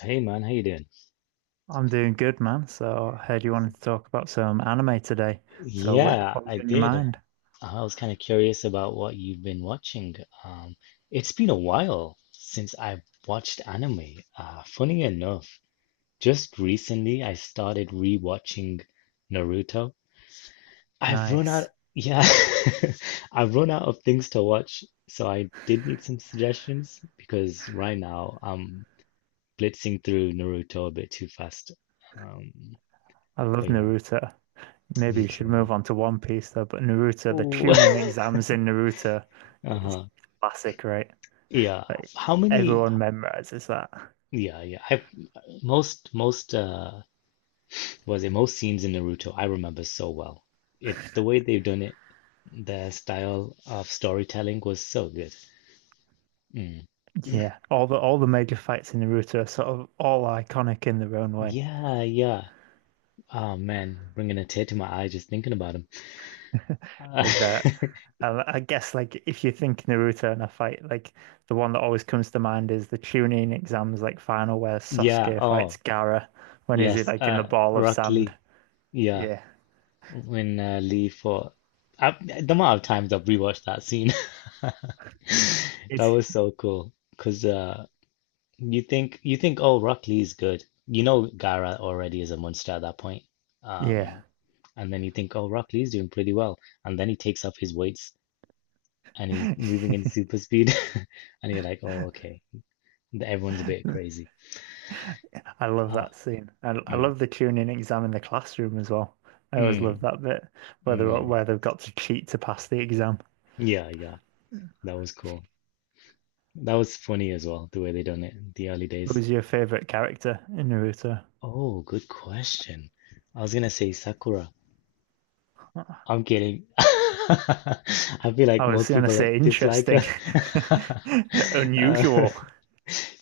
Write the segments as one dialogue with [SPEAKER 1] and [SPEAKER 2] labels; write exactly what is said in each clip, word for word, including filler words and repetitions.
[SPEAKER 1] Hey man, how you doing?
[SPEAKER 2] I'm doing good, man. So I heard you wanted to talk about some anime today. So what,
[SPEAKER 1] Yeah,
[SPEAKER 2] what was
[SPEAKER 1] I
[SPEAKER 2] in your
[SPEAKER 1] did.
[SPEAKER 2] mind?
[SPEAKER 1] I was kind of curious about what you've been watching. Um, it's been a while since I watched anime. Uh, funny enough, just recently I started rewatching Naruto. I've run out,
[SPEAKER 2] Nice.
[SPEAKER 1] yeah, I've run out of things to watch, so I did need some suggestions because right now I'm blitzing through Naruto a bit too fast. Um,
[SPEAKER 2] I love
[SPEAKER 1] but yeah,
[SPEAKER 2] Naruto. Maybe
[SPEAKER 1] me
[SPEAKER 2] you should move
[SPEAKER 1] too.
[SPEAKER 2] on to One Piece though, but Naruto, the
[SPEAKER 1] Ooh.
[SPEAKER 2] tuning exams in Naruto is
[SPEAKER 1] Uh-huh.
[SPEAKER 2] classic, right?
[SPEAKER 1] Yeah.
[SPEAKER 2] Like
[SPEAKER 1] How many?
[SPEAKER 2] everyone memorizes that.
[SPEAKER 1] Yeah, yeah. I've most most uh was it most scenes in Naruto I remember so well. It the way they've done it, the style of storytelling was so good. Mm.
[SPEAKER 2] Yeah. All the all the major fights in Naruto are sort of all iconic in their own way.
[SPEAKER 1] Yeah, yeah. Oh man, bringing a tear to my eye just thinking about him. Uh,
[SPEAKER 2] Like that. Um, I guess like if you think Naruto and a fight, like the one that always comes to mind is the Chunin exams like final where
[SPEAKER 1] yeah.
[SPEAKER 2] Sasuke fights
[SPEAKER 1] Oh,
[SPEAKER 2] Gaara when he's
[SPEAKER 1] yes.
[SPEAKER 2] like in the
[SPEAKER 1] Uh,
[SPEAKER 2] ball of
[SPEAKER 1] Rock
[SPEAKER 2] sand.
[SPEAKER 1] Lee. Yeah,
[SPEAKER 2] Yeah.
[SPEAKER 1] when uh, Lee for I, the amount of times I've rewatched that scene, that
[SPEAKER 2] It's
[SPEAKER 1] was so cool. Cause uh, you think you think oh Rock Lee's good. You know Gara already is a monster at that point.
[SPEAKER 2] Yeah.
[SPEAKER 1] Um, and then you think oh Rock Lee's doing pretty well, and then he takes up his weights and he's moving in super speed, and you're like oh okay, everyone's a bit crazy.
[SPEAKER 2] I love
[SPEAKER 1] Ah,
[SPEAKER 2] that scene. I, I
[SPEAKER 1] mm,
[SPEAKER 2] love the Chunin exam in the classroom as well. I always love
[SPEAKER 1] mm,
[SPEAKER 2] that bit where they
[SPEAKER 1] mm.
[SPEAKER 2] where they've got to cheat to pass the exam.
[SPEAKER 1] Yeah, yeah, that was cool. That was funny as well the way they done it in the early days.
[SPEAKER 2] Who's your favorite character in Naruto?
[SPEAKER 1] Oh, good question. I was gonna say Sakura. I'm kidding. I feel
[SPEAKER 2] I
[SPEAKER 1] like
[SPEAKER 2] was
[SPEAKER 1] most
[SPEAKER 2] gonna
[SPEAKER 1] people like-
[SPEAKER 2] say
[SPEAKER 1] dislike
[SPEAKER 2] interesting,
[SPEAKER 1] her. Uh,
[SPEAKER 2] unusual.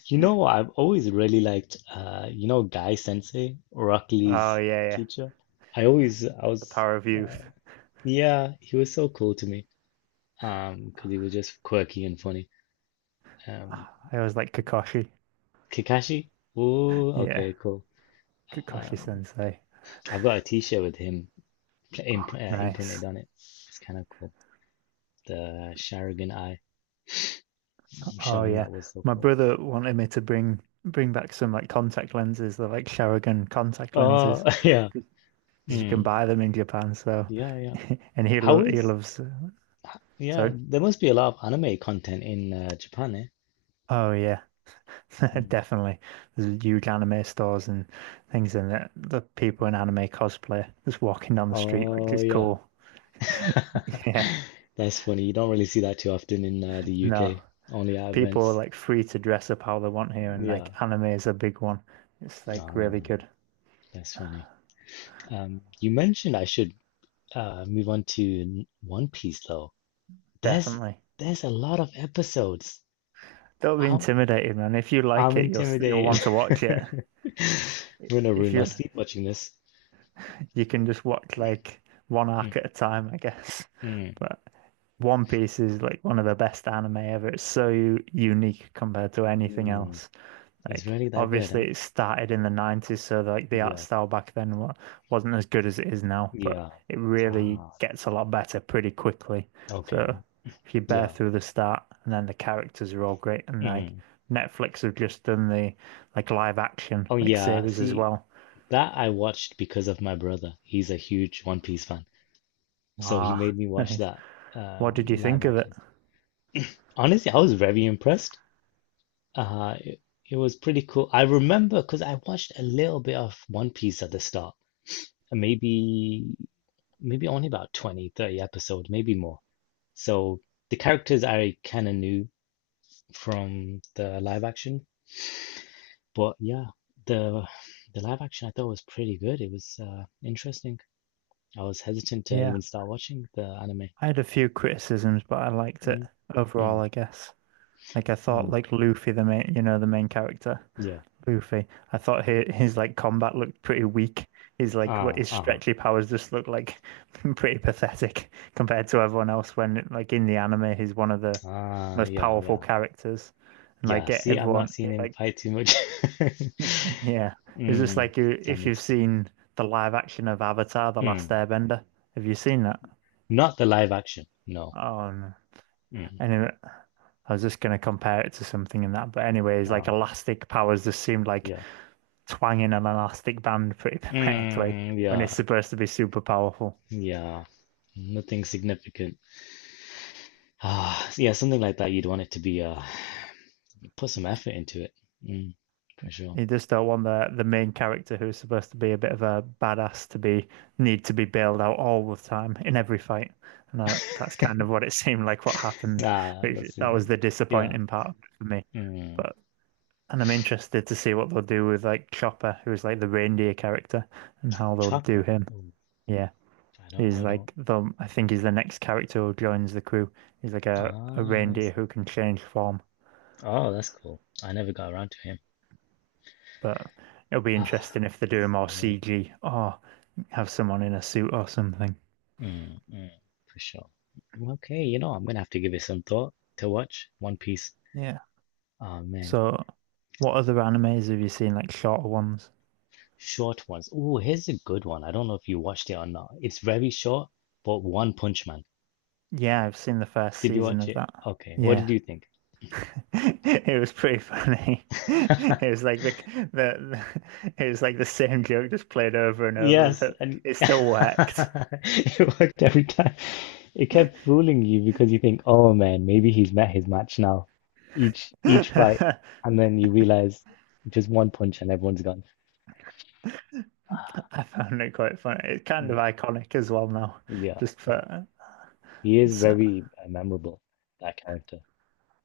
[SPEAKER 1] you know, I've always really liked, uh, you know, Guy Sensei, Rock
[SPEAKER 2] Oh
[SPEAKER 1] Lee's
[SPEAKER 2] yeah, yeah.
[SPEAKER 1] teacher. I always, I
[SPEAKER 2] The
[SPEAKER 1] was,
[SPEAKER 2] power of
[SPEAKER 1] uh,
[SPEAKER 2] youth.
[SPEAKER 1] yeah, he was so cool to me. Um, because he was just quirky and funny. Um,
[SPEAKER 2] I always like Kakashi.
[SPEAKER 1] Kakashi, ooh,
[SPEAKER 2] Yeah,
[SPEAKER 1] okay, cool.
[SPEAKER 2] Kakashi
[SPEAKER 1] Um,
[SPEAKER 2] Sensei.
[SPEAKER 1] I've got a t-shirt with him pl- imp uh, imprinted
[SPEAKER 2] Nice.
[SPEAKER 1] on it. It's kind of cool. The Sharingan eye,
[SPEAKER 2] Oh
[SPEAKER 1] showing
[SPEAKER 2] yeah.
[SPEAKER 1] that was so
[SPEAKER 2] My
[SPEAKER 1] cool.
[SPEAKER 2] brother wanted me to bring bring back some like contact lenses. They're like Sharingan contact
[SPEAKER 1] Oh,
[SPEAKER 2] lenses
[SPEAKER 1] yeah.
[SPEAKER 2] because you can
[SPEAKER 1] Mm,
[SPEAKER 2] buy them in Japan. So,
[SPEAKER 1] yeah, yeah.
[SPEAKER 2] and he
[SPEAKER 1] How
[SPEAKER 2] lo he
[SPEAKER 1] is,
[SPEAKER 2] loves. uh,
[SPEAKER 1] h- yeah,
[SPEAKER 2] Sorry.
[SPEAKER 1] there must be a lot of anime content in uh, Japan, eh?
[SPEAKER 2] Oh yeah,
[SPEAKER 1] Mm,
[SPEAKER 2] definitely. There's huge anime stores and things in it. The people in
[SPEAKER 1] mm.
[SPEAKER 2] anime cosplay just walking down the street, which
[SPEAKER 1] Oh,
[SPEAKER 2] is
[SPEAKER 1] yeah.
[SPEAKER 2] cool. Yeah.
[SPEAKER 1] That's funny. You don't really see that too often in uh, the
[SPEAKER 2] No.
[SPEAKER 1] U K, only at
[SPEAKER 2] People are
[SPEAKER 1] events.
[SPEAKER 2] like free to dress up how they want here, and like
[SPEAKER 1] Yeah.
[SPEAKER 2] anime is a big one. It's like
[SPEAKER 1] Ah,
[SPEAKER 2] really good,
[SPEAKER 1] that's funny. Um, you mentioned I should uh, move on to n- One Piece, though. There's
[SPEAKER 2] definitely.
[SPEAKER 1] there's a lot of episodes.
[SPEAKER 2] Don't be
[SPEAKER 1] I'm
[SPEAKER 2] intimidated, man. If you like
[SPEAKER 1] I'm
[SPEAKER 2] it, you'll s- you'll
[SPEAKER 1] intimidated.
[SPEAKER 2] want to watch
[SPEAKER 1] I'm
[SPEAKER 2] it.
[SPEAKER 1] gonna
[SPEAKER 2] If
[SPEAKER 1] ruin my
[SPEAKER 2] you
[SPEAKER 1] sleep watching this.
[SPEAKER 2] you can just watch like one
[SPEAKER 1] Hmm.
[SPEAKER 2] arc at a time, I guess.
[SPEAKER 1] Hmm.
[SPEAKER 2] But One Piece is like one of the best anime ever. It's so u- unique compared to anything
[SPEAKER 1] Hmm.
[SPEAKER 2] else.
[SPEAKER 1] It's
[SPEAKER 2] Like
[SPEAKER 1] really that good,
[SPEAKER 2] obviously
[SPEAKER 1] huh?
[SPEAKER 2] it started in the nineties, so like the art
[SPEAKER 1] Yeah,
[SPEAKER 2] style back then wa- wasn't as good as it is now, but
[SPEAKER 1] yeah.
[SPEAKER 2] it really
[SPEAKER 1] Ah,
[SPEAKER 2] gets a lot better pretty quickly. So
[SPEAKER 1] okay.
[SPEAKER 2] if you bear
[SPEAKER 1] Yeah.
[SPEAKER 2] through the start and then the characters are all great and like
[SPEAKER 1] Mm.
[SPEAKER 2] Netflix have just done the like live action
[SPEAKER 1] Oh,
[SPEAKER 2] like
[SPEAKER 1] yeah.
[SPEAKER 2] series as
[SPEAKER 1] See,
[SPEAKER 2] well.
[SPEAKER 1] that I watched because of my brother. He's a huge One Piece fan. So he
[SPEAKER 2] Ah,
[SPEAKER 1] made me watch
[SPEAKER 2] nice.
[SPEAKER 1] that
[SPEAKER 2] What
[SPEAKER 1] um,
[SPEAKER 2] did you
[SPEAKER 1] live
[SPEAKER 2] think of it?
[SPEAKER 1] action. Honestly, I was very impressed. Uh, it, it was pretty cool. I remember because I watched a little bit of One Piece at the start, and maybe maybe only about twenty, thirty 30 episodes, maybe more. So the characters I kind of knew from the live action. But yeah, the the live action I thought was pretty good. It was uh, interesting. I was hesitant to
[SPEAKER 2] Yeah,
[SPEAKER 1] even start watching the anime.
[SPEAKER 2] I had a few criticisms, but I liked it
[SPEAKER 1] Mm,
[SPEAKER 2] overall,
[SPEAKER 1] mm,
[SPEAKER 2] I guess. Like I thought
[SPEAKER 1] mm,
[SPEAKER 2] like Luffy the main, you know, the main character.
[SPEAKER 1] yeah.
[SPEAKER 2] Poofy. I thought his, his like combat looked pretty weak. His like what
[SPEAKER 1] Ah,
[SPEAKER 2] his
[SPEAKER 1] uh-huh.
[SPEAKER 2] stretchy powers just look like pretty pathetic compared to everyone else. When like in the anime, he's one of the
[SPEAKER 1] Ah,
[SPEAKER 2] most
[SPEAKER 1] yeah,
[SPEAKER 2] powerful
[SPEAKER 1] yeah.
[SPEAKER 2] characters, and like
[SPEAKER 1] Yeah,
[SPEAKER 2] get
[SPEAKER 1] see, I've not
[SPEAKER 2] everyone
[SPEAKER 1] seen him
[SPEAKER 2] like
[SPEAKER 1] fight too much.
[SPEAKER 2] yeah. It's just
[SPEAKER 1] Mm,
[SPEAKER 2] like you
[SPEAKER 1] that
[SPEAKER 2] if you've
[SPEAKER 1] makes sense.
[SPEAKER 2] seen the live action of Avatar: The Last
[SPEAKER 1] Mm.
[SPEAKER 2] Airbender. Have you seen that?
[SPEAKER 1] Not the live action. No.
[SPEAKER 2] Oh no.
[SPEAKER 1] Mm.
[SPEAKER 2] Anyway, I was just gonna compare it to something in that, but anyways, like
[SPEAKER 1] Ah,
[SPEAKER 2] elastic powers just seemed like
[SPEAKER 1] yeah.
[SPEAKER 2] twanging an elastic band pretty pathetically
[SPEAKER 1] Mm,
[SPEAKER 2] when it's
[SPEAKER 1] yeah.
[SPEAKER 2] supposed to be super powerful.
[SPEAKER 1] Yeah. Nothing significant. Ah, yeah, something like that. You'd want it to be uh put some effort into it. Mm, for sure.
[SPEAKER 2] You just don't want the the main character who's supposed to be a bit of a badass to be need to be bailed out all the time in every fight, and that, that's kind of what it seemed like what happened.
[SPEAKER 1] Ah,
[SPEAKER 2] which-
[SPEAKER 1] that's in
[SPEAKER 2] that
[SPEAKER 1] it.
[SPEAKER 2] was the
[SPEAKER 1] Yeah.
[SPEAKER 2] disappointing part for me.
[SPEAKER 1] Mm.
[SPEAKER 2] But and I'm interested to see what they'll do with like Chopper, who's like the reindeer character, and how they'll do
[SPEAKER 1] Chopper.
[SPEAKER 2] him.
[SPEAKER 1] Ooh,
[SPEAKER 2] Yeah.
[SPEAKER 1] I don't,
[SPEAKER 2] He's
[SPEAKER 1] I don't.
[SPEAKER 2] like the, I think he's the next character who joins the crew. He's like a, a
[SPEAKER 1] Ah, who
[SPEAKER 2] reindeer
[SPEAKER 1] is it?
[SPEAKER 2] who can change form.
[SPEAKER 1] Oh, that's cool. I never got around to him.
[SPEAKER 2] But it'll be
[SPEAKER 1] Ah,
[SPEAKER 2] interesting if they do more
[SPEAKER 1] yeah.
[SPEAKER 2] C G or have someone in a suit or something.
[SPEAKER 1] Mm, mm, for sure. Okay, you know, I'm gonna have to give it some thought to watch One Piece.
[SPEAKER 2] Yeah.
[SPEAKER 1] Oh man,
[SPEAKER 2] So, what other animes have you seen, like shorter ones?
[SPEAKER 1] short ones. Oh, here's a good one. I don't know if you watched it or not. It's very short, but One Punch Man.
[SPEAKER 2] Yeah, I've seen the first
[SPEAKER 1] Did you
[SPEAKER 2] season
[SPEAKER 1] watch
[SPEAKER 2] of
[SPEAKER 1] it?
[SPEAKER 2] that.
[SPEAKER 1] Okay, what did
[SPEAKER 2] Yeah.
[SPEAKER 1] you think?
[SPEAKER 2] It was pretty funny. It was like the, the, the it was like the same joke just played over and over
[SPEAKER 1] Yes,
[SPEAKER 2] that
[SPEAKER 1] and
[SPEAKER 2] it still worked.
[SPEAKER 1] it worked every time. It kept fooling you because you think, "Oh man, maybe he's met his match now." Each each fight, and then you realize just one punch and everyone's gone.
[SPEAKER 2] I found it quite funny. It's kind of
[SPEAKER 1] Mm,
[SPEAKER 2] iconic as well now,
[SPEAKER 1] yeah,
[SPEAKER 2] just
[SPEAKER 1] yeah.
[SPEAKER 2] for,
[SPEAKER 1] He is
[SPEAKER 2] so
[SPEAKER 1] very uh, memorable, that character.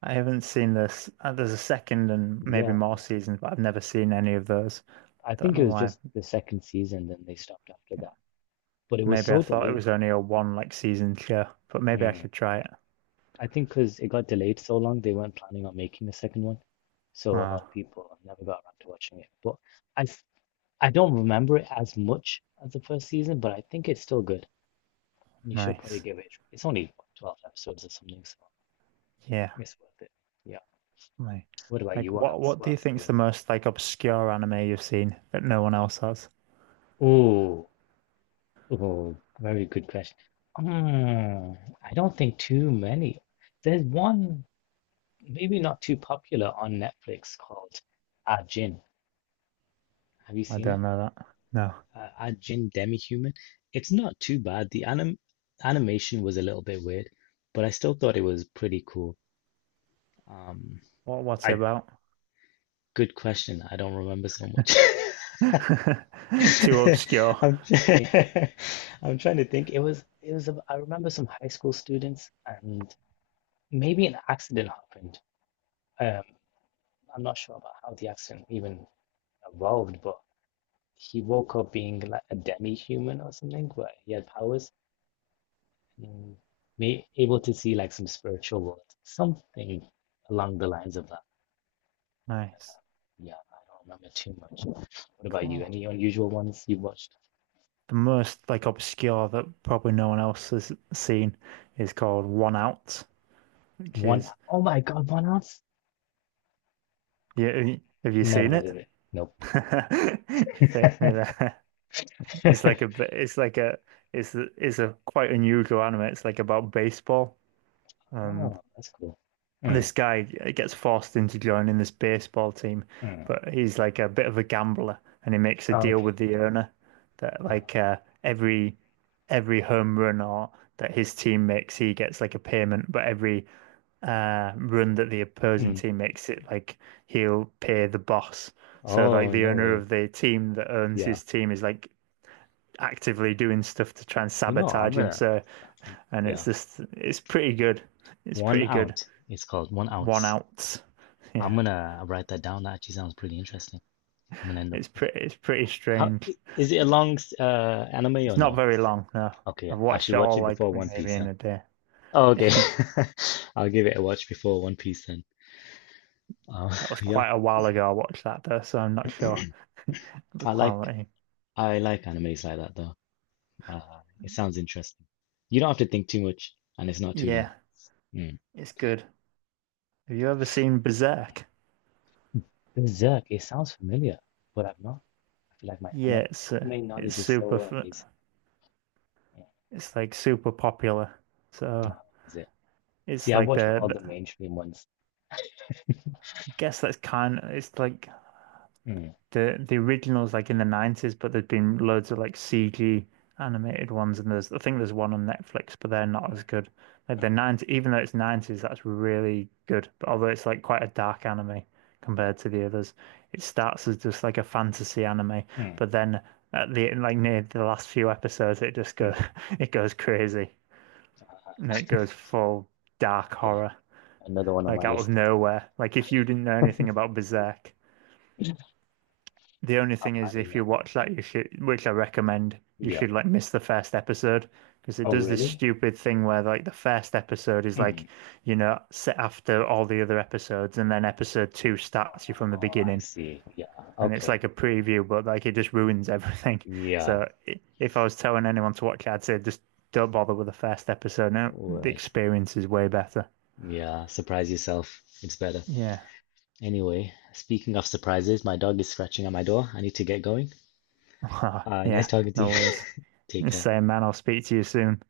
[SPEAKER 2] I haven't seen this. Uh, there's a second and maybe
[SPEAKER 1] Yeah,
[SPEAKER 2] more
[SPEAKER 1] yeah.
[SPEAKER 2] seasons, but I've never seen any of those. I
[SPEAKER 1] I
[SPEAKER 2] don't
[SPEAKER 1] think
[SPEAKER 2] know
[SPEAKER 1] it was
[SPEAKER 2] why.
[SPEAKER 1] just the second season, then they stopped after that. But it was
[SPEAKER 2] Maybe I
[SPEAKER 1] so
[SPEAKER 2] thought it
[SPEAKER 1] delayed.
[SPEAKER 2] was only a one like season show, but maybe I should try it.
[SPEAKER 1] I think because it got delayed so long, they weren't planning on making a second one. So a lot of
[SPEAKER 2] Oh,
[SPEAKER 1] people never got around to watching it. But I, f- I don't remember it as much as the first season, but I think it's still good. You should probably
[SPEAKER 2] nice.
[SPEAKER 1] give it a try. It's only what, twelve episodes or something, so
[SPEAKER 2] Yeah,
[SPEAKER 1] it's worth it. Yeah.
[SPEAKER 2] like,
[SPEAKER 1] What about you?
[SPEAKER 2] like
[SPEAKER 1] What
[SPEAKER 2] what
[SPEAKER 1] else?
[SPEAKER 2] what
[SPEAKER 1] What
[SPEAKER 2] do you
[SPEAKER 1] else have you
[SPEAKER 2] think's the
[SPEAKER 1] watched?
[SPEAKER 2] most like obscure anime you've seen that no one else has?
[SPEAKER 1] Oh, oh, very good question. Mm, I don't think too many. There's one, maybe not too popular on Netflix called Ajin. Have you
[SPEAKER 2] I
[SPEAKER 1] seen
[SPEAKER 2] don't
[SPEAKER 1] it?
[SPEAKER 2] know that. No.
[SPEAKER 1] uh, Ajin Demi-Human. It's not too bad. The anim animation was a little bit weird, but I still thought it was pretty cool. Um,
[SPEAKER 2] What what's it
[SPEAKER 1] I
[SPEAKER 2] about?
[SPEAKER 1] Good question. I don't remember so much.
[SPEAKER 2] Too obscure.
[SPEAKER 1] I'm trying, I'm trying to think. It was it was a, I remember some high school students and maybe an accident happened. Um, I'm not sure about how the accident even evolved, but he woke up being like a demi-human or something, where he had powers. Mm, may able to see like some spiritual world, something along the lines of that. But,
[SPEAKER 2] Nice.
[SPEAKER 1] uh, yeah, I don't remember too much. What about you?
[SPEAKER 2] Cool.
[SPEAKER 1] Any unusual ones you've watched?
[SPEAKER 2] The most like obscure that probably no one else has seen is called One Out, which
[SPEAKER 1] One,
[SPEAKER 2] is,
[SPEAKER 1] oh my God, One Ounce?
[SPEAKER 2] yeah. Have you have you
[SPEAKER 1] Never
[SPEAKER 2] seen
[SPEAKER 1] heard
[SPEAKER 2] it?
[SPEAKER 1] of it. Nope.
[SPEAKER 2] You faked me there. It's like a b- it's like a it's a- it's a quite unusual anime. It's like about baseball, and
[SPEAKER 1] Oh, that's cool. Mm,
[SPEAKER 2] this guy gets forced into joining this baseball team,
[SPEAKER 1] mm.
[SPEAKER 2] but he's like a bit of a gambler, and he makes a
[SPEAKER 1] Oh,
[SPEAKER 2] deal
[SPEAKER 1] okay.
[SPEAKER 2] with the owner that
[SPEAKER 1] Uh,
[SPEAKER 2] like uh, every every home run or that his team makes, he gets like a payment, but every uh, run that the opposing
[SPEAKER 1] mm.
[SPEAKER 2] team makes, it like he'll pay the boss. So like
[SPEAKER 1] Oh,
[SPEAKER 2] the
[SPEAKER 1] no
[SPEAKER 2] owner
[SPEAKER 1] way.
[SPEAKER 2] of the team that owns
[SPEAKER 1] Yeah.
[SPEAKER 2] his team is like actively doing stuff to try and
[SPEAKER 1] You know, I'm
[SPEAKER 2] sabotage him.
[SPEAKER 1] gonna,
[SPEAKER 2] So and it's
[SPEAKER 1] yeah.
[SPEAKER 2] just it's pretty good. It's
[SPEAKER 1] One
[SPEAKER 2] pretty good.
[SPEAKER 1] out. It's called one
[SPEAKER 2] One
[SPEAKER 1] ounce.
[SPEAKER 2] out. Yeah.
[SPEAKER 1] I'm gonna write that down. That actually sounds pretty interesting. I'm gonna end up
[SPEAKER 2] It's pretty it's pretty
[SPEAKER 1] how i-
[SPEAKER 2] strange.
[SPEAKER 1] is it a long s- uh anime
[SPEAKER 2] It's
[SPEAKER 1] or
[SPEAKER 2] not
[SPEAKER 1] no?
[SPEAKER 2] very long, no.
[SPEAKER 1] Okay,
[SPEAKER 2] I've
[SPEAKER 1] I
[SPEAKER 2] watched
[SPEAKER 1] should
[SPEAKER 2] it
[SPEAKER 1] watch
[SPEAKER 2] all
[SPEAKER 1] it
[SPEAKER 2] like
[SPEAKER 1] before One
[SPEAKER 2] maybe
[SPEAKER 1] Piece, huh?
[SPEAKER 2] in a day.
[SPEAKER 1] Oh, okay. I'll give it a watch before One Piece then. Uh,
[SPEAKER 2] That was
[SPEAKER 1] yeah,
[SPEAKER 2] quite a while ago I watched that though, so I'm not sure
[SPEAKER 1] I
[SPEAKER 2] the
[SPEAKER 1] like
[SPEAKER 2] quality.
[SPEAKER 1] I like animes like that though. Uh, it sounds interesting. You don't have to think too much, and it's not too long.
[SPEAKER 2] Yeah,
[SPEAKER 1] Mm.
[SPEAKER 2] it's good. Have you ever seen Berserk?
[SPEAKER 1] Berserk, it sounds familiar, but I've not. I feel like my
[SPEAKER 2] Yeah,
[SPEAKER 1] ana-
[SPEAKER 2] it's uh,
[SPEAKER 1] anime
[SPEAKER 2] it's
[SPEAKER 1] knowledge is
[SPEAKER 2] super
[SPEAKER 1] so uh,
[SPEAKER 2] f-
[SPEAKER 1] basic. Mm.
[SPEAKER 2] it's like super popular.
[SPEAKER 1] Oh,
[SPEAKER 2] So
[SPEAKER 1] how is it?
[SPEAKER 2] it's
[SPEAKER 1] See, I've
[SPEAKER 2] like
[SPEAKER 1] watched
[SPEAKER 2] the,
[SPEAKER 1] all the
[SPEAKER 2] the
[SPEAKER 1] mainstream ones.
[SPEAKER 2] I guess that's kind of it's like
[SPEAKER 1] Mm.
[SPEAKER 2] the the originals like in the nineties, but there's been loads of like C G animated ones, and there's I think there's one on Netflix, but they're not
[SPEAKER 1] Mm.
[SPEAKER 2] as good. Like the nineties, even though it's nineties, that's really good. But although it's like quite a dark anime
[SPEAKER 1] Yeah.
[SPEAKER 2] compared to the others, it starts as just like a fantasy anime,
[SPEAKER 1] Mm.
[SPEAKER 2] but then at the like near the last few episodes, it just
[SPEAKER 1] Mm.
[SPEAKER 2] goes it goes crazy and it goes full dark
[SPEAKER 1] Okay,
[SPEAKER 2] horror.
[SPEAKER 1] another one on
[SPEAKER 2] Like
[SPEAKER 1] my
[SPEAKER 2] out of
[SPEAKER 1] list.
[SPEAKER 2] nowhere. Like if you didn't know anything about Berserk, the only
[SPEAKER 1] I'm
[SPEAKER 2] thing is, if
[SPEAKER 1] adding up.
[SPEAKER 2] you watch that, you should, which I recommend, you
[SPEAKER 1] Yeah.
[SPEAKER 2] should like miss the first episode because it
[SPEAKER 1] Oh,
[SPEAKER 2] does this
[SPEAKER 1] really?
[SPEAKER 2] stupid thing where like the first episode is
[SPEAKER 1] Hmm.
[SPEAKER 2] like, you know, set after all the other episodes, and then episode two starts you from the
[SPEAKER 1] Oh, I
[SPEAKER 2] beginning,
[SPEAKER 1] see. Yeah.
[SPEAKER 2] and it's
[SPEAKER 1] Okay.
[SPEAKER 2] like a preview, but like it just ruins everything.
[SPEAKER 1] Yeah.
[SPEAKER 2] So if I was telling anyone to watch it, I'd say just don't bother with the first episode. No, the
[SPEAKER 1] What?
[SPEAKER 2] experience is way better.
[SPEAKER 1] Yeah. Surprise yourself. It's better.
[SPEAKER 2] Yeah,
[SPEAKER 1] Anyway, speaking of surprises, my dog is scratching at my door. I need to get going. Uh, nice
[SPEAKER 2] yeah,
[SPEAKER 1] talking to you.
[SPEAKER 2] no worries.
[SPEAKER 1] Take care.
[SPEAKER 2] Same man. I'll speak to you soon.